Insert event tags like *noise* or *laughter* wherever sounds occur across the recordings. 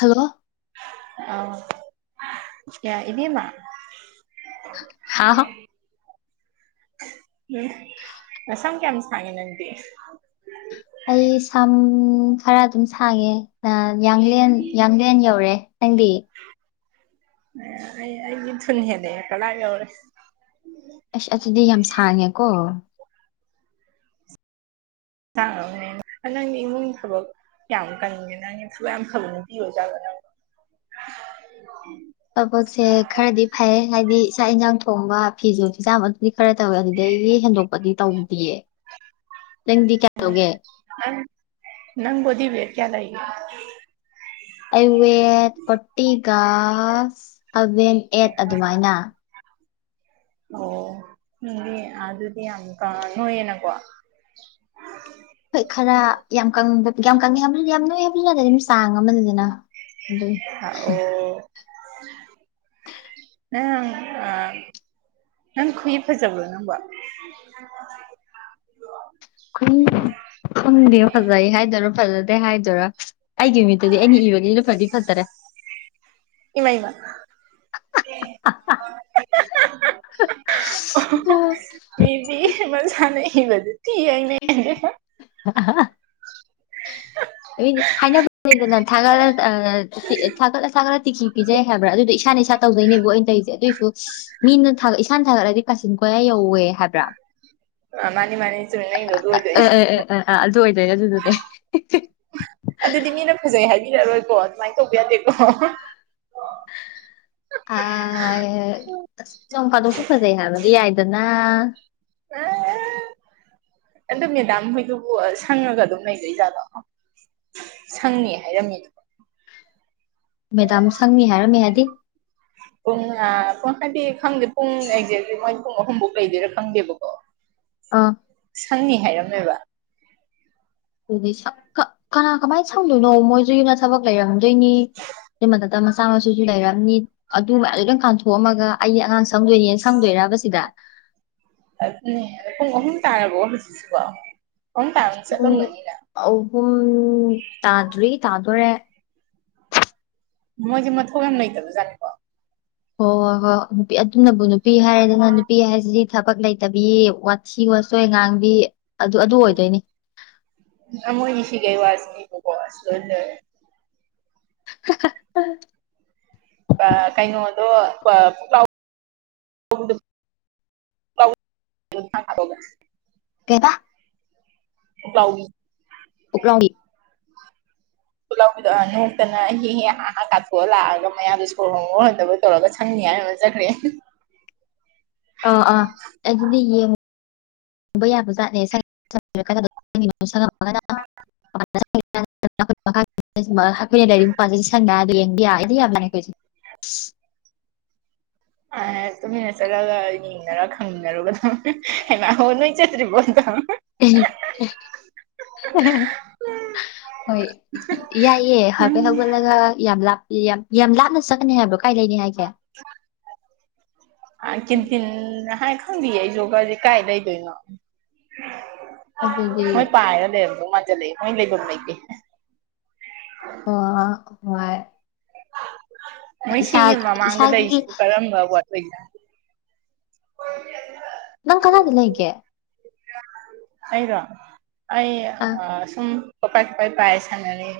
hello ꯑ ꯏꯕꯦꯝꯃ *unintelligible* ꯍꯥꯎ ꯎꯝ ꯅꯁꯝ ꯀꯌꯥꯝ ꯁꯥꯡꯉꯤ ꯅꯪꯗꯤ ꯑꯩ ꯁꯝ ꯈꯔ ꯑꯗꯨꯝ ꯁꯥꯡꯉꯦ ꯑ ꯌꯥꯡꯂꯦꯟ ꯌꯥꯡꯂꯦꯟ ꯌꯧꯔꯦ ꯅꯪꯗꯤ ꯑꯩꯒꯤ ꯊꯅ ꯍꯦ ꯀꯂꯒꯎ꯭ꯔꯦ ꯑꯁ ꯑꯗꯨꯗꯤ ꯌꯥꯝ ꯁꯥꯡꯉꯦꯀꯣ ꯍꯆꯥꯡ ꯑꯃꯅꯦꯅ ꯅꯪꯗꯤ ꯏꯃꯨꯡ ꯊꯕꯛ ꯌꯥꯝ ꯀꯟꯉꯦ ꯅꯪꯒꯤ ꯊꯕꯛ ꯌꯥꯝ ꯐꯕꯅ ꯄꯤꯕꯖꯥꯕ ꯅꯪ ꯊꯕꯛꯁꯦ ꯈꯔꯗꯤ ꯐꯩ ꯍꯥꯏꯗꯤ ꯆꯥꯛ ꯏꯟꯁꯥꯡ ꯊꯣꯡꯕ ꯐꯤꯁꯨ ꯐꯤꯖꯥꯝ ꯑꯗꯨ ꯈꯔ ꯇꯧꯋꯦ ꯑꯗꯨꯗꯩꯗꯤ ꯍꯦꯟꯗꯣꯛꯄꯗꯤ ꯇꯧꯗꯌꯦ ꯅꯪꯗꯤ ꯀꯩꯗꯧꯒꯦ ꯅꯪ ꯅꯪꯒꯗꯤꯕꯤꯦ ꯀꯌꯥꯗ ꯑꯩ ꯑꯩꯋꯦꯠ ꯐꯣꯔꯇꯤꯒꯥꯁ ꯁꯚꯦꯟ ꯑꯩꯠ ꯑꯗꯨꯃꯥꯏꯅ ꯑꯣꯗꯤ ꯑꯗꯨꯗꯤ ꯑꯃꯀ ꯅꯣꯏꯦꯅꯀꯣ ꯑꯩꯣꯏ ꯈꯔ ꯌꯥꯝ ꯌꯥꯝ ꯀꯪꯉꯦ ꯌꯥꯝ ꯅꯣꯏ ꯍꯥꯏꯕꯁꯨ ꯑꯗꯨꯝ ꯆꯥꯡ ꯑꯃꯗꯅ ꯑꯗꯨ ꯑꯣ ꯑ ꯑ ꯅꯪ ꯈꯨꯏꯍꯤ ꯐꯖꯥꯒ ꯅ ꯍꯕ ꯈꯪꯗꯦ ꯐꯖꯩ ꯍꯥꯏꯗꯣꯏꯔꯥ ꯐꯖꯗꯦ ꯍꯥꯏꯗꯔꯥ ꯑꯩꯒꯤ ꯅꯨꯃꯤꯠꯇꯨꯗꯤ ꯑꯩꯅ ꯏꯕꯒꯤꯅꯤ ꯂ ꯐꯗꯤ ꯐꯖꯔꯦ ꯏꯃꯩꯃ ꯑ ꯃꯤꯗꯤ ꯃꯖꯥ ꯅꯗꯨ ꯊꯤ ꯑ ꯑ ꯍꯥ ꯍꯅ ꯅ ꯁꯔꯒ ꯁꯒ ꯇꯤꯛꯀꯤ ꯄꯤꯖꯩ ꯍꯥꯏꯕ꯭ꯔꯥ ꯑꯗꯨꯗꯣ ꯏꯁꯥꯅ ꯏꯁꯥ ꯇꯧꯗꯣꯏꯅꯦꯕꯕꯨ ꯑꯩꯅ ꯇꯔꯤꯁꯦ ꯑꯗꯨꯑꯣꯏꯁꯨ ꯃꯤꯅ ꯊꯒꯠ ꯏꯁꯥꯅ ꯊꯥꯒꯠꯂꯗꯤ ꯀꯥꯆꯤꯟ ꯀꯣꯏꯌꯥ ꯌꯧꯋꯦ ꯍꯥꯏꯕ꯭ꯔꯥ ꯑ ꯃꯥꯅꯤ ꯃꯥꯅꯤ ꯆꯨꯝꯃꯤ ꯅꯪꯒꯤꯗꯣ ꯑꯗꯨ ꯑ ꯑꯣꯏꯗꯣꯏꯅꯤ ꯑꯥ ꯑꯗꯨ ꯑꯣꯏꯗꯣꯏꯅꯦ ꯑꯗꯨꯗꯨꯅꯦ ꯑꯗꯨꯗꯤ ꯃꯤꯅ ꯐꯖꯩ ꯍꯥꯏꯕꯤꯔꯛꯔꯣꯏꯀꯣ ꯑꯗꯨꯃꯥꯏꯅ ꯇꯧꯕ ꯌꯥꯗꯦꯀꯣ ꯑ ꯑꯁ ꯅꯣꯡ ꯐꯥꯗꯁꯨ ꯐꯖꯩ ꯍꯥꯏꯅꯗꯤ ꯌꯥꯏꯗꯅ *inaudible* ꯑꯗꯨꯣ ꯃꯦꯗꯥꯝ ꯍꯣꯏꯗꯨꯕꯨ ꯁꯪꯉꯒ ꯑꯗꯨꯝ ꯂꯩꯗꯣꯏ ꯖꯥꯠꯂꯣ ꯁꯪꯅꯤ ꯍꯥꯏꯔꯝꯃꯤꯅꯦ ꯃꯦꯗꯥꯝ ꯁꯪꯅꯤ ꯍꯥꯏꯔꯝꯃꯦ ꯍꯥꯏꯗꯤ ꯄꯨꯡ ꯄꯨꯡ ꯍꯥꯏꯗꯤ ꯈꯪꯗꯦ ꯄꯨꯡ ꯑꯦꯛꯖꯦꯛꯂꯤ ꯃꯣꯏ ꯄꯨꯡ ꯑꯍꯨꯝꯐꯧ ꯂꯩꯗꯣꯏꯔꯥ ꯈꯪꯗꯦꯕꯀꯣ ꯑꯥ ꯁꯪꯅꯤ ꯍꯥꯏꯔꯝꯃꯦꯕ ꯑꯗꯨꯗꯤ ꯀꯅꯥ ꯀꯃꯥꯏꯅ ꯁꯪꯗꯣꯏꯅꯣ ꯃꯣꯏꯁꯨ ꯌꯅ ꯊꯕꯛ ꯂꯩꯔꯝꯗꯣꯏꯅꯤ ꯑꯗꯨꯃ ꯅ ꯃꯆꯥ ꯃꯁꯨ ꯂꯩꯔꯝꯅꯤ ꯑꯗꯨ ꯃꯌꯥꯝꯁꯨ ꯂꯣꯏ ꯀꯥꯝꯊꯣꯛꯑꯝꯃꯒ ꯑꯩ ꯑꯉꯥꯡ ꯁꯪꯗꯣꯏꯅꯦꯅ ꯁꯪꯗꯣꯏꯔꯕꯁꯤꯗ ꯑꯗꯨꯅꯦ ꯑꯗꯣ ꯄꯨꯡ ꯑꯍꯨꯝ ꯇꯥꯔꯕꯣ ꯍꯧꯖꯤꯛꯁꯤꯀꯣ ꯑꯍꯨꯝ ꯇꯥꯔ ꯄꯨꯡ ꯆꯠꯂꯝꯕꯅꯤꯅ ꯑꯍꯨꯝ ꯇꯥꯗ꯭ꯔꯤ ꯇꯥꯗꯣꯔꯦ ꯃꯣꯏꯁꯦ ꯃꯊꯣꯛ ꯌꯥꯝ ꯂꯩꯇꯕꯖꯥꯠꯅꯤꯀꯣ ꯍꯣꯏ ꯍꯣꯏ ꯍꯣꯏ ꯅꯨꯄꯤ ꯑꯗꯨꯅꯕꯨ ꯅꯨꯄꯤ ꯍꯥꯏꯔꯗꯅ ꯅꯨꯄꯤ ꯍꯥꯏꯁꯤꯗꯤ ꯊꯕꯛ ꯂꯩꯇꯕꯤ ꯋꯥꯠꯁꯤ ꯋꯥꯠꯁꯤ ꯑꯣꯏꯉꯥꯡꯕꯤ ꯑꯗꯨ ꯑꯗꯨ ꯑꯣꯏꯗꯣꯏꯅꯤ ꯃꯣꯢꯒꯤ *unintelligible* ꯑꯁ ꯂꯣꯢꯔꯦ ꯂꯣꯢꯔꯦ *unintelligible* ꯑꯥ ꯀꯩꯅꯣ ꯑꯗꯣ *unintelligible* ꯊꯒ *unintelligible* ꯀꯩꯕ ꯄꯨꯛꯂꯥꯎꯕꯤ ꯄꯨꯛꯂꯥꯎꯕꯤ *unintelligible* ꯅꯣꯛꯇꯅ *unintelligible* ꯀꯥꯞꯊꯣꯛꯑ ꯂꯥꯛꯑꯒ ꯃꯌꯥꯗ ꯁꯣꯔ ꯍꯣꯡꯕꯣꯢ ꯍꯣꯟꯗꯕꯣꯢ ꯇꯧꯔꯒ ꯁꯪꯅꯤ ꯍꯥꯏꯔꯝꯃꯒ ꯆꯠꯈ꯭ꯔꯦ ꯑꯥ ꯑꯥ ꯑꯗꯨꯅꯦ ꯌꯦꯡ ꯌꯦꯡꯕ ꯌꯥꯕꯖꯠꯅꯤ *unintelligible* *unintelligible* *inaudible* *unintelligible* ꯑꯩꯈꯣꯏꯅ ꯂꯩꯔꯤꯕ ꯃꯦ ꯁꯝꯅ ꯍꯥꯏꯗꯣ ꯌꯦꯡꯕ ꯌꯥꯔꯗꯤ ꯌꯥꯝ *unintelligible* ꯐ *inaudible* ꯑꯥ ꯇꯨꯃꯤꯟꯅ ꯆꯠꯂꯒ ꯌꯦꯡꯅꯔ ꯈꯪꯃꯤꯟꯅꯔꯨꯕꯗꯣ ꯍꯩꯃꯥ ꯍꯣ ꯅꯣꯏ ꯆꯠꯇ꯭ꯔꯤꯕꯣ ꯇꯧꯔꯒ ꯎꯝ *unintelligible* ꯍꯣꯏ ꯌꯥꯏꯌꯦ ꯍꯥꯏꯐꯦꯠ ꯍꯧꯒꯠꯂꯒ ꯌꯥꯝ ꯂꯥꯞꯄꯤ ꯌꯥꯝ ꯌꯥꯝ ꯂꯥꯞꯅ ꯆꯠꯀꯅꯤ ꯍꯥꯏꯕ ꯀꯥꯏ ꯂꯩꯅꯤ ꯍꯥꯢꯒꯦ ꯀꯦꯟꯇꯤꯟ ꯍꯥꯏ ꯈꯪꯗꯤꯌꯦ ꯑꯩꯖꯨ ꯀꯥꯏ ꯂꯩꯗꯣꯏꯅꯣ ꯑꯗꯨꯗꯤ ꯃꯣꯏ ꯄꯥꯏꯔꯒ ꯂꯩꯔꯝꯗꯧ ꯃꯥꯟꯖꯟꯂꯛꯂꯦ ꯃꯣꯏ ꯂꯩꯐꯝ ꯂꯩꯩꯇꯦ ꯑꯣ ꯍꯣꯏ ꯃꯣꯏ ꯏꯁꯥ ꯁꯤꯒꯤ ꯃꯃꯥꯡꯗ ꯏꯁꯥꯒꯤ ꯂꯩꯔꯤꯁꯤꯕꯨ ꯀꯔꯝꯕ ꯋꯥꯠ ꯑꯣꯏ ꯂꯤꯖꯠꯅꯣ ꯅꯪ ꯀꯗꯥꯏꯗ ꯂꯩꯒꯦ ꯑꯩꯔꯣ ꯑꯩ ꯑꯥ ꯁꯨꯝ ꯀꯣꯄꯥꯏ ꯀꯣꯄꯥꯏ ꯄꯥꯏ ꯁꯥꯟꯅꯔ ꯂꯩ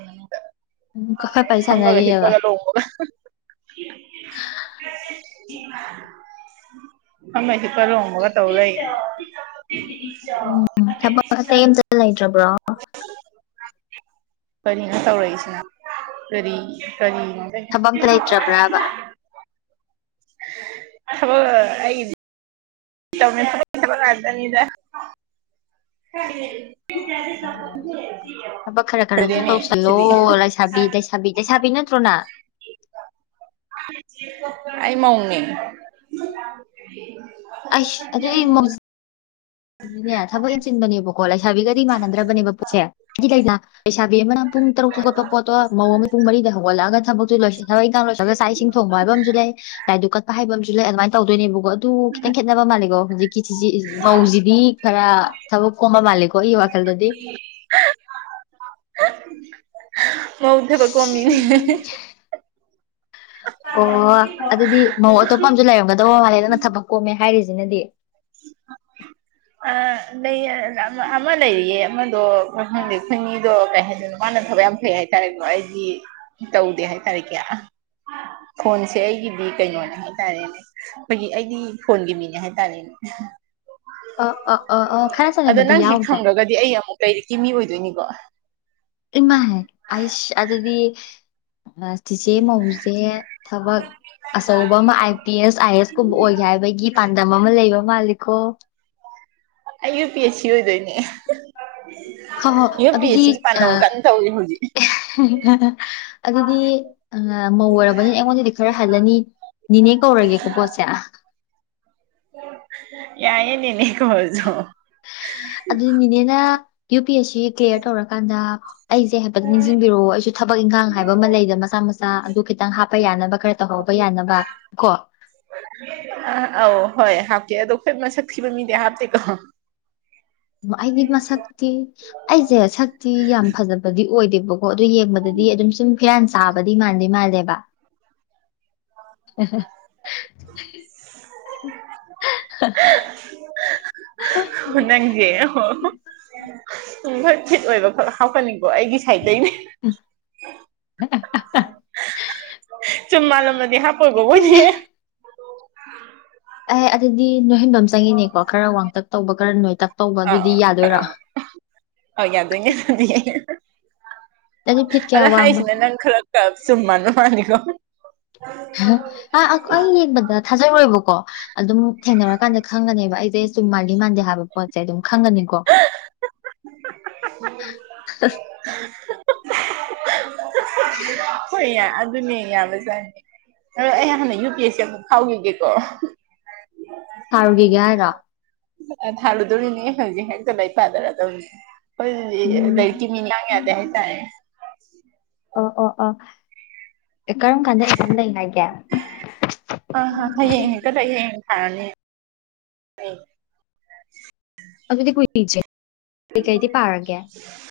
ꯀꯐꯥꯏ ꯄꯥꯏ ꯐꯝꯕꯒ ꯁꯥꯟꯅꯔꯤꯑꯕ ꯍꯤꯞꯄꯒ ꯂꯣꯡꯕꯒ *unintelligible* ꯐꯝꯕꯒ ꯍꯤꯞꯄꯒ ꯂꯣꯡꯕꯒ ꯇꯧ ꯂꯩ ꯎꯝ ꯊꯕꯛ ꯑꯇꯩ ꯑꯃꯇ ꯂꯩꯇ꯭ꯔꯕ꯭ꯔꯣ ꯎ *inaudible* ꯀꯔꯤꯅꯣ ꯇꯧꯔꯛꯏꯁꯤꯅ ꯀꯔꯤ ꯀꯔꯤꯅꯣ ꯀ ꯊꯕꯛ ꯑꯝꯇ ꯂꯩꯇ꯭ꯔꯕ꯭ꯔꯕ ꯊꯕꯛ ꯑꯩ ꯊꯕꯛꯀꯤ ꯊꯕꯛ ꯉꯥꯛꯇꯅꯤꯗ ꯀꯔꯤ ꯊꯕꯛ ꯈꯔ ꯐꯖꯔꯦꯅꯦ ꯁꯤꯗꯤ ꯁꯕꯤ ꯂꯩꯁꯥꯕꯤ ꯅꯠꯇ꯭ꯔꯣ ꯅꯪ ꯑꯩ ꯃꯧꯅꯦ *unintelligible* ꯁꯤꯅꯦ ꯊꯕꯛ ꯌꯥꯝ ꯆꯤꯟꯕꯅꯦꯕꯀꯣ ꯂꯩꯁꯥꯕꯤꯒꯗꯤ ꯃꯥꯟꯅꯗ꯭ꯔꯕꯅꯦꯕ ꯄꯣꯠꯁꯦ ꯂꯩꯗꯅ ꯂꯩꯁꯥꯕꯤ ꯑꯃꯅ ꯄꯨꯡ ꯇꯔꯨꯛꯇ ꯍꯧꯒꯠꯄ ꯄꯣꯠꯇꯣ ꯃꯧ ꯑꯃꯅ ꯄꯨꯡ ꯃꯔꯤꯗ ꯍꯧꯒꯠꯂꯒ ꯊꯕꯛꯇꯨ ꯂꯣꯏꯁꯟꯂꯛꯑꯒ ꯊꯕꯛ ꯢꯟꯈꯥꯡ ꯂꯣꯏꯁꯤꯜꯂꯒ ꯆꯥꯛ ꯏꯁꯤꯡ ꯊꯣꯡꯕ ꯍꯥꯏꯕ ꯑꯃꯁꯨ ꯂꯩ ꯂꯥꯏꯗꯨꯛ ꯀꯠꯄ ꯍꯥꯏꯕ ꯑꯃꯁꯨ ꯁꯨ ꯂꯩ ꯑꯗꯨꯃꯥꯏꯅ ꯇꯧꯗꯣꯏꯅꯦꯕꯀꯣ ꯑꯗꯨ ꯈꯤꯇꯪ ꯈꯦꯠꯅꯕ ꯃꯥꯂꯦꯀꯣ ꯍꯧꯖꯤꯛꯀꯤ ꯆꯦꯆꯦ ꯃꯧ ꯃꯤ ꯈꯔ ꯊꯕꯛ ꯀꯣꯝꯕ ꯃꯥꯜꯂꯦꯀꯣ ꯑꯩꯒꯤ ꯋꯥꯈꯜꯗꯗꯤ ꯃꯧ ꯊꯕꯛ ꯀꯣꯝꯃꯤ ꯍꯦ ꯍꯦ ꯑꯣ ꯑꯗꯨꯗꯤ ꯃꯧ ꯑꯇꯣꯞꯄ ꯑꯝꯁꯨ ꯂꯩꯔꯝꯒꯗꯧꯕ ꯃꯥꯜꯂꯤ ꯑꯗꯨꯅ ꯊꯕꯛ ꯀꯣꯝꯃꯦ ꯍꯥꯏꯔꯤꯁꯤꯅꯗꯤ ꯑ ꯂꯩ ꯑꯃꯥ ꯂꯩꯔꯤꯌꯦ ꯑꯝ ꯗꯣ ꯀꯩꯍꯥꯏꯅꯤ ꯈꯣꯏꯅꯤꯗꯣ ꯀꯩ ꯍꯥꯏꯗꯣꯏꯅꯣ ꯃꯥꯅ ꯊꯕꯛ ꯌꯥꯝ ꯗꯨꯝꯂꯩ ꯍꯥꯏꯇꯥꯔꯦꯀꯣ ꯑꯩꯗꯤ ꯇꯧꯗꯦ ꯍꯥꯏꯇꯥꯔꯦ ꯀꯦꯌꯥ ꯐꯣꯟꯁꯦ ꯑꯩꯒꯤ ꯗꯤ ꯀꯩꯅꯣꯅꯦ ꯍꯥꯏ ꯇꯔꯦꯅꯦ ꯑꯩꯈꯣꯏꯒꯤ ꯑꯩꯗꯤ ꯐꯣꯟꯒꯤ ꯃꯤꯅꯦ ꯍꯥꯏꯇꯥꯔꯦꯅꯦ ꯑ ꯑ ꯑꯥ ꯑꯥ ꯈꯔ ꯆꯥꯟꯅꯕꯗꯤ ꯌꯥꯎꯗ꯭ꯔꯣ ꯗꯤ ꯑꯩ ꯑꯃꯨꯛ ꯂꯩꯔꯤꯛꯀꯤ ꯃꯤ ꯑꯣꯏꯗꯣꯏꯅꯤꯀꯣ ꯏꯃꯍꯥꯏ ꯑꯩꯁ ꯑꯗꯨꯗꯤ ꯆꯤꯆꯦ ꯃꯧꯁꯦ ꯊꯕꯛ ꯑꯆꯧꯕ ꯑꯃ I P S I A S ꯀꯨꯝꯕ ꯑꯣꯏꯒꯦ ꯍꯥꯏꯕꯒꯤ ꯄꯥꯟꯗꯝ ꯑꯃ ꯂꯩꯕ ꯃꯥꯜꯂꯤꯀꯣ ꯑꯩ ꯌꯨ ꯄꯤ ꯑꯦꯁ ꯁꯤ ꯑꯣꯏꯗꯣꯏꯅꯦ ꯍꯣꯏ ꯍꯣꯏ ꯌꯨ ꯄꯤ ꯑꯗꯨꯗꯤ ꯑꯦꯁ ꯁꯤꯒꯤ ꯑ ꯄꯥꯟꯗꯝ ꯀꯟꯅ ꯇꯧꯔꯤ ꯍꯧꯖꯤꯛ ꯑꯗꯨꯗꯤ ꯃꯧ ꯑꯣꯏꯔꯕꯅꯤ ꯑꯩꯉꯣꯟꯗꯗꯤ ꯈꯔ ꯍꯜꯂꯅꯤ ꯅꯤꯅꯦ ꯀꯧꯔꯒꯦꯀꯣ ꯄꯣꯠꯁꯦ ꯌꯥꯏꯌꯦ ꯅꯤꯅꯦ ꯀꯧꯔꯁꯨ ꯑꯗꯨꯗꯤ ꯅꯤꯅꯦꯅ U P S C clear ꯇꯧꯔꯀꯥꯟꯗ ꯑꯩꯖꯦ ꯍꯥꯏꯐꯦꯠ ꯅꯤꯡꯖꯤꯡꯕꯤꯔꯛꯑꯣ ꯑꯩꯖꯨ ꯊꯕꯛ ꯏꯪꯒꯥꯡ ꯍꯥꯏꯕ ꯑꯃ ꯂꯩꯗ ꯃꯆꯥ ꯃꯆꯥ ꯑꯗꯨ ꯈꯤꯇꯪ ꯍꯥꯞꯄ ꯌꯥꯅꯕ ꯈꯔ ꯇꯧꯍꯧꯕ ꯌꯥꯅꯕ ꯀꯣ ꯑ ꯑꯧ ꯍꯣꯏ ꯍꯥꯞꯀꯦ ꯑꯗꯣ ꯑꯈꯣꯏ ꯃꯁꯛ ꯊꯤꯕ ꯃꯤꯗꯤ ꯍꯥꯞꯇꯦꯀꯣ ꯃ ꯑꯩꯗꯤ ꯃꯁꯛ ꯊꯤ ꯑꯩꯖꯦ ꯁꯛꯇꯤ ꯌꯥꯝ ꯐꯖꯕꯗꯤ ꯑꯣꯏꯗꯦꯕꯀꯣ ꯑꯗꯨ ꯌꯦꯡꯕꯗꯗꯤ ꯑꯗꯨꯝ ꯆꯨꯝ ꯐꯤꯔꯥꯟ ꯆꯥꯕꯗꯤ ꯃꯥꯟꯗꯤ ꯃꯥꯜꯂꯦꯕ ꯅꯪꯖꯦ ꯑꯣꯍꯣ ꯍꯣ ꯁꯨꯝ ꯍꯣꯏ ꯐꯤꯠ ꯑꯣꯏꯕ ꯈꯛ ꯍꯥꯞꯀꯅꯤꯀꯣ ꯑꯩꯒꯤ ꯁꯥꯏꯗꯇꯩꯗꯤ *inaudible* ꯆꯨꯝ ꯃꯥꯜꯂꯝꯃꯗꯤ ꯍꯥꯞꯄꯣꯏꯀꯣ ꯑꯣꯏꯗꯤ ꯑꯦ ꯑꯗꯨꯗꯤ ꯅꯣꯏꯍꯟꯕꯝ ꯆꯪꯉꯤꯅꯦꯀꯣ ꯈꯔ ꯋꯥꯡꯇꯛ ꯇꯧꯕ ꯈꯔ ꯅꯣꯏꯇꯛ ꯇꯧꯕ ꯑꯗꯨꯗꯤ ꯑꯥ ꯌꯥꯗꯣꯏꯔꯣ ꯑꯥ ꯑꯥ ꯌꯥꯗꯣꯏꯅꯤ ꯅꯪꯗꯤ ꯐꯤꯠ ꯀꯌꯥ ꯑꯗ ꯋꯥꯡꯕ ꯍꯥꯏꯔꯤꯁꯤꯅ ꯅꯪ ꯈꯔ ꯀꯞ ꯆꯨꯝ ꯃꯟꯕ ꯃꯥꯅꯤꯀꯣ ꯑ ꯑꯥꯎ ꯑꯩ ꯌꯦꯡꯕꯗ ꯊꯥꯖꯔꯣꯏꯕꯀꯣ ꯑꯗꯨꯝ ꯊꯦꯡꯅꯔꯀꯥꯟꯗ ꯈꯪꯉꯅꯦꯕ ꯑꯩꯖꯦ ꯆꯨꯝ ꯃꯥꯥꯜꯂꯤ ꯃꯥꯟꯗꯦ ꯍꯥꯏꯕ ꯄꯣꯠꯁꯦ ꯑꯗꯨꯝ ꯈꯪꯉꯅꯤꯀꯣ ꯍꯣꯏ ꯌꯥ ꯑ ꯑꯗꯨꯅꯦ ꯌꯥꯝꯕ ꯖꯥꯠꯅꯤ ꯑꯗ ꯑꯩ ꯍꯥꯟꯅ ꯌꯨ ꯄꯤ ꯑꯦꯁ ꯁꯤ ꯑꯃꯨꯛ ꯐꯥꯎꯒꯤꯒꯦꯀꯣ ꯊꯥꯔꯨꯈꯤꯒꯦ ꯍꯥꯏꯔꯣ ꯑ ꯊꯔꯨꯗꯧꯔꯤꯅꯤ ꯍꯧꯖꯤ ꯍꯦꯛꯇ ꯂꯥꯏ ꯄꯥꯗꯔꯗꯧꯅꯤ ꯈꯣꯏꯅꯥꯗꯤ ꯎꯝ ꯂꯥꯏꯔꯤꯛꯀꯤ ꯃꯤꯅꯤ ꯂꯥꯡ ꯌꯥꯗꯦ ꯍꯥꯏꯇꯥꯥꯏꯔꯦ ꯑꯣ ꯑꯣ ꯑꯣ ꯑꯦ, ꯀꯔꯝ ꯀꯥꯟꯗ ꯑꯦꯛꯖꯥꯝ ꯂꯩ ꯍꯥꯏꯒꯦ *inaudible* ꯑ ꯍ ꯍꯌꯦꯡ ꯍꯦꯛꯇꯥ ꯂꯩꯔꯤꯛ ꯌꯦꯡ ꯊꯔꯅꯤ ꯑꯗꯨꯗꯤ ꯀꯨꯏꯗꯔ꯭ꯦ ꯀꯩꯀꯩꯗꯤ ꯄꯥꯔꯒꯦ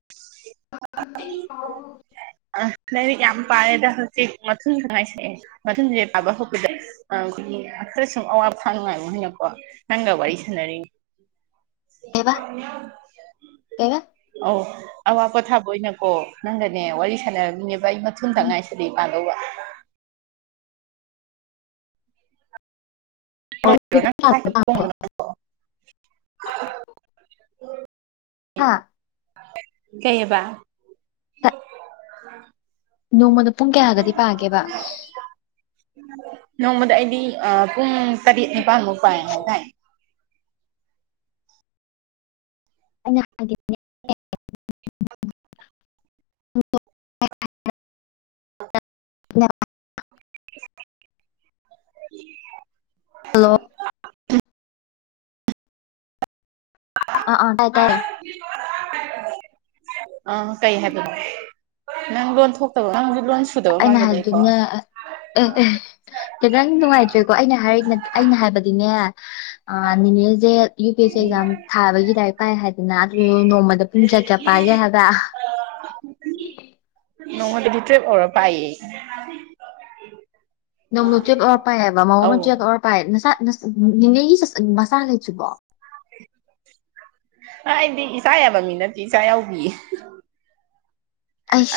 *inaudible* ꯑ ꯂꯥꯏꯔꯤꯛ ꯌꯥꯝ ꯄꯥꯔꯦꯗ ꯍꯧꯖꯤꯛ ꯃꯊꯨꯟ ꯈꯛ ꯉꯥꯏ ꯁꯤꯜꯂꯛꯑꯦ ꯃꯊꯨꯟꯖꯦ ꯄꯥꯕ ꯍꯧꯕꯗ ꯑ ꯑꯈꯣꯏꯒꯤ ꯈꯔ ꯁꯨꯝ ꯑꯋꯥꯕ ꯈꯥꯡ ꯉꯥꯏ *unintelligible* ꯀꯣ ꯅꯪꯒ ꯋꯥꯔꯤ ꯁꯥꯟꯅꯔꯤ *inaudible* *inaudible* ꯀꯩꯕ ꯑꯣ ꯑꯋꯥ ꯄꯣꯊꯥꯕ ꯑꯣꯏꯅꯀꯣ ꯅꯪꯒꯅꯦ ꯋꯥꯔꯤ ꯁꯥꯟꯅꯔꯅꯦꯕ ꯕꯩ ꯃꯊꯨꯟꯇ ꯎꯝ ꯉꯥꯏꯁꯤꯗꯤ ꯄꯥꯗꯧꯕ *inaudible* ꯂꯣꯏꯗ꯭ꯔꯣ ꯅꯪ ꯀꯥꯏꯗ ꯄꯣꯡꯕꯅꯣ ꯍꯥꯥ ꯀꯩꯑꯕ ꯅꯣꯡꯃꯗ ꯄꯨꯡ ꯀꯌꯥꯒꯗꯤ ꯄꯥꯒꯦꯕ ꯅꯣꯡꯃꯗ ꯑꯩꯗꯤ ꯑ ꯄꯨꯡ ꯇꯔꯦꯠ ꯅꯤꯄꯥꯜꯃꯨꯛ ꯄꯥꯏ ꯍꯥꯏꯇꯥꯥꯏ ꯑꯩꯅ ꯍꯥꯏꯗꯤꯅꯦ ꯅꯥ ꯍꯜꯂꯣ ꯑ ꯑ ꯇꯥꯏ ꯇꯥꯏ ꯑ ꯀꯩ ꯍꯥꯏꯕꯅꯣ ꯅꯪ ꯂꯣꯟ ꯊꯣꯛꯇꯕ ꯅꯪ ꯂꯣꯟꯁꯦ ꯑꯩꯅ ꯍꯥꯏꯗꯤꯅꯦ ꯑꯦ ꯑꯦ ꯀꯤ ꯅꯪ ꯅꯨꯡꯉꯥꯏꯇ꯭ꯔꯦꯀꯣ ꯑꯩꯅ ꯍꯥꯏꯅ ꯑꯩꯅ ꯍꯥꯏꯕꯗꯤꯅꯦ ꯑ ꯅꯤꯅꯦꯖꯦ ꯌꯨ ꯄꯤ ꯑꯦꯁ ꯁꯤ ꯎꯝ ꯑꯦꯛꯖꯥꯝ ꯊꯥꯕꯒꯤ ꯂꯥꯏꯔꯤꯛ ꯄꯥꯏ ꯍꯥꯏꯗꯅ ꯑꯗꯨ ꯅꯣꯡꯃꯗ ꯄꯨꯡ ꯀꯌꯥ ꯀꯌꯥ ꯄꯒꯦ ꯍꯥꯏꯕ ꯅꯣꯡꯃꯥꯗꯗꯤ ꯇꯨꯌꯦꯞ ꯑꯣꯋꯔ ꯄꯥꯏꯌꯦ ꯅꯧꯅꯨ ꯇꯨꯌꯦꯄ ꯑꯣꯔ ꯄꯌꯦꯕ ꯃꯧ ꯑꯃ ꯑꯧ ꯇꯨꯌꯦꯞ ꯑꯣꯔ ꯄꯥꯏ ꯅꯥꯆꯥ ꯅꯠ ꯅꯦꯅꯦꯒꯤ ꯆꯠ ꯃꯆꯥ ꯂꯩꯇ꯭ꯔꯤꯕꯣ ꯑ ꯑꯩꯗꯤ ꯏꯆꯥ ꯌꯥꯕ ꯃꯤ ꯅꯠꯇꯦ ꯏꯆꯥ ꯌꯥꯎꯗꯤꯌꯦ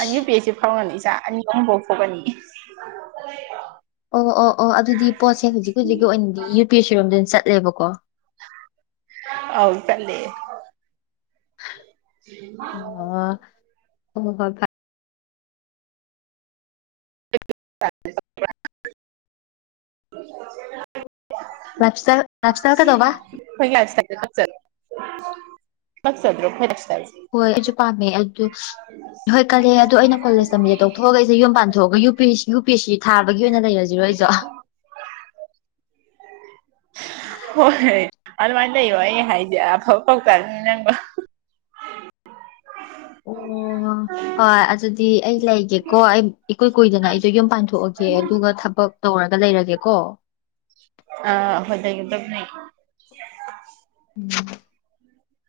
ꯑ ꯌꯨ ꯄꯤ ꯑꯦꯁ ꯁꯤ ꯐꯥꯎꯔꯅꯤ ꯑꯅꯤ ꯑꯍꯨꯝ ꯄꯣꯛꯊꯣꯛꯀꯅꯤ ꯑꯣ ꯑꯣ ꯑꯣ ꯑꯗꯨꯗꯤ ꯄꯣꯠꯁꯦ ꯍꯧꯖꯤꯛ ꯍꯧꯖꯤꯛꯀꯤ ꯑꯣꯏꯅꯗꯤ ꯌꯨ ꯄꯤ ꯑꯦ ꯁꯤ ꯔꯣꯝꯗ ꯑꯣꯏꯅ ꯆꯠꯂꯦꯕꯀꯣ ꯑꯥꯎ ꯆꯠꯂꯦ ꯑꯣ ꯍꯣ *unintelligible* *inaudible* ꯂꯥꯐꯏꯁꯇꯥꯟ ꯂꯥꯐꯏꯁꯇꯥꯟ ꯀꯩꯗꯧꯕ ꯑꯩꯈꯣꯏ ꯂꯏꯐ ꯏꯁꯇꯜꯖꯦ *inaudible* ꯀꯥꯂꯛꯆꯥꯗ꯭ꯔꯣ ꯑꯩꯈꯣꯏ ꯂꯏꯐ ꯏꯁꯇꯜꯒꯦ ꯍꯣꯏ ꯑꯩꯁꯨ ꯄꯥꯝꯃꯦ ꯑꯗꯨ ꯍꯣꯏ ꯀꯜꯂꯦ ꯑꯗꯣ ꯑꯩꯅ ꯀꯣꯂꯦꯖ ꯇꯝꯃꯤꯖꯦ ꯇꯣꯛꯊꯣꯛꯑꯒ ꯑꯩꯁꯦ ꯌꯨꯝ ꯄꯥꯟꯊꯣꯛꯑꯒ ꯌꯨꯝ ꯌꯨꯄꯦꯁꯤ ꯌꯨꯄꯦꯁꯤ ꯊꯥꯕꯒꯤ ꯑꯣꯏꯅ ꯂꯩꯔꯁꯤꯔꯣ ꯑꯩꯁꯨ ꯍꯣꯏ ꯑꯗꯨꯃꯥꯏꯅ ꯂꯩꯌꯣ ꯑꯩ ꯍꯥꯏꯖꯤ ꯑꯐꯕ ꯄꯥꯎꯇꯥꯛꯅꯤ ꯅꯪꯕꯣ ꯑꯣ ꯍꯣꯏ ꯑꯗꯨꯗꯤ ꯑꯩ ꯂꯩꯒꯦꯀꯣ ꯑꯩ ꯏꯀꯨꯏ ꯀꯨꯏꯗꯅ ꯑꯩꯁꯨ ꯌꯨꯝ ꯄꯥꯟꯊꯣꯛꯑꯒꯦ ꯑꯗꯨꯒ ꯊꯕꯛ ꯇꯧꯔꯒ ꯂꯩꯔꯒꯦꯀꯣ ꯑꯥ ꯐꯩꯈꯣꯏꯗ ꯌꯨꯗꯞꯅꯤ ꯎꯝ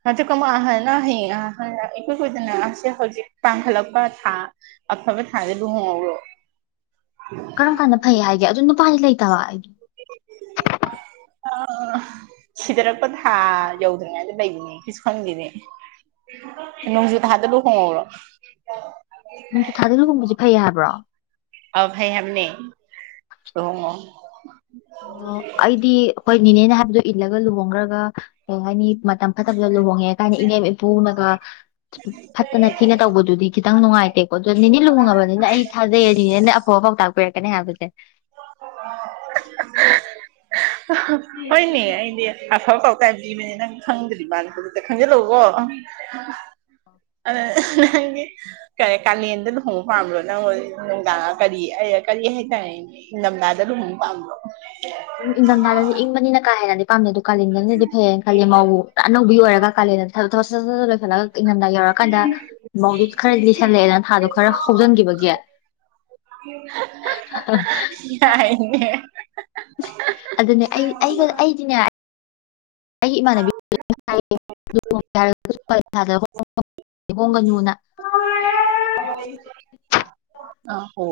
ꯑꯗꯨꯒꯨ ꯑꯍꯅ ꯅꯪ ꯍꯌꯦꯡ ꯑ ꯏꯀꯨꯏ ꯀꯨꯏꯗꯅ ꯑꯁꯦ ꯍꯧꯖꯤꯛ ꯄꯥꯡꯈꯠꯂꯛꯄ ꯊꯥ ꯑꯐꯕ ꯊꯥꯖꯦ ꯂꯨꯍꯣꯡꯍꯧꯔꯣ ꯀꯔꯝ ꯀꯥꯟꯗ ꯐꯩ ꯍꯥꯏꯒꯦ ꯑꯗꯨ ꯅꯨꯄꯥꯗꯤ ꯂꯩꯇꯕ ꯑꯩꯒꯤ ꯁꯤꯗꯔꯛꯄ ꯊꯥ ꯌꯧꯗ꯭ꯔꯤꯉꯩꯗ ꯂꯩꯕꯅꯦ ꯑꯩꯁꯨ ꯈꯪꯗꯦꯅꯦ ꯅꯣꯡꯖꯨ ꯊꯥꯗ ꯂꯨꯍꯣꯡꯍꯧꯔꯣ ꯅꯨꯡꯖꯨ ꯊꯥꯗ ꯂꯨꯍꯣꯡꯕꯁꯦ ꯐꯩꯌꯦ ꯍꯥꯏꯕ꯭ꯔꯣ ꯑꯥꯎ ꯐꯩ ꯍꯥꯏꯕꯅꯦ ꯂꯨꯍꯣꯡ ꯉꯣ ꯑꯣ ꯑꯩꯗꯤ ꯑꯩꯈꯣꯏ ꯅꯤꯅꯦꯅ ꯍꯥꯏꯕꯗꯣ ꯏꯜꯂꯒ ꯂꯨꯍꯣꯡꯈꯒ꯭ꯔꯒ ꯀꯩ ꯍꯥꯏꯅꯤ ꯃꯇꯝ ꯐꯠꯇꯕꯗ ꯂꯨꯍꯣꯡꯉꯦ ꯀꯥꯏꯅ ꯏꯅꯦꯝ ꯏꯀꯨ ꯅꯒ ꯐꯠꯇꯅ ꯊꯤꯅ ꯇꯧꯕꯗꯨꯗꯤ ꯈꯤꯇꯪ ꯅꯨꯡꯉꯥꯏꯇꯦꯀꯣ ꯑꯗꯣ ꯅꯤꯅꯦ ꯂꯨꯍꯣꯡꯉꯕꯅꯤꯅ ꯑꯩ ꯊꯥꯖꯩꯌꯦ ꯅꯤꯅꯦꯅ ꯑꯐꯕ ꯄꯥꯎꯇꯥꯛ ꯄꯤꯔꯛꯀꯅꯤ ꯍꯥꯏꯕꯁꯦ *inaudible* ꯑꯍꯥ ꯍꯣꯏꯅꯦ ꯑꯩꯗꯤ ꯑꯐꯕ ꯄꯥꯎꯇꯥꯛ ꯌꯥꯝ ꯄꯤꯕꯅꯦ ꯅꯪ ꯈꯪꯗ꯭ꯔꯤ ꯃꯥꯟꯂꯦ ꯍꯧꯖꯤꯛꯇꯤ ꯈꯪꯖꯤꯜꯂꯣꯀꯣ ꯅꯪꯗꯤ ꯀꯔꯤ ꯀꯥꯂꯦꯟꯗ ꯂꯨꯍꯣꯡꯕ ꯄꯥꯝꯕ꯭ꯔꯣ ꯅꯪꯉꯣꯟ ꯅꯨꯡꯗꯥꯡ ꯀꯔꯤ ꯑꯩ ꯀꯔꯤ ꯍꯥꯏꯇꯥꯔꯦꯅꯦ ꯏꯪꯗꯝꯗꯥꯥꯗ ꯂꯨꯍꯣꯡ ꯄꯥꯝꯕ꯭ꯔꯣ ꯏꯪꯊꯝꯊꯥꯗꯗꯤ ꯏꯪꯕꯅꯤꯅ ꯀꯥ ꯍꯦꯟꯅꯗꯤ ꯄꯥꯝꯗꯦ ꯑꯗꯣ ꯀꯥꯂꯦꯟꯗꯅꯗꯤ ꯐꯩꯌꯦꯅ ꯈꯜꯂꯦ ꯃꯧ ꯑꯅꯧꯕꯤ ꯑꯣꯏꯔꯒ ꯀꯥꯂꯦꯟꯗ ꯊ ꯊꯕꯛ ꯁꯠ ꯁꯠ ꯁꯠ ꯂꯣꯏꯁꯜꯂꯒ ꯏꯪꯗꯝꯗꯥ ꯌꯧꯔꯀꯥꯟꯗ ꯃꯧꯗꯤ ꯈꯔ ꯂꯤꯁꯜꯂꯛꯑꯦꯗꯅ ꯊꯥꯗꯣ ꯈꯔ ꯍꯧꯖꯤꯟꯈꯤꯕꯒꯤ *inaudible* ꯌꯥꯏꯅꯦ ꯑꯗꯨꯅꯦ ꯑꯩ ꯑꯩꯒ ꯑꯩꯗꯤꯅꯦ ꯑꯩꯒꯤ ꯏꯃꯥꯟꯅꯕꯤ *inaudible* ꯍꯣꯡꯒꯅꯨꯅ *unintelligible* ꯑꯥ ꯍꯣ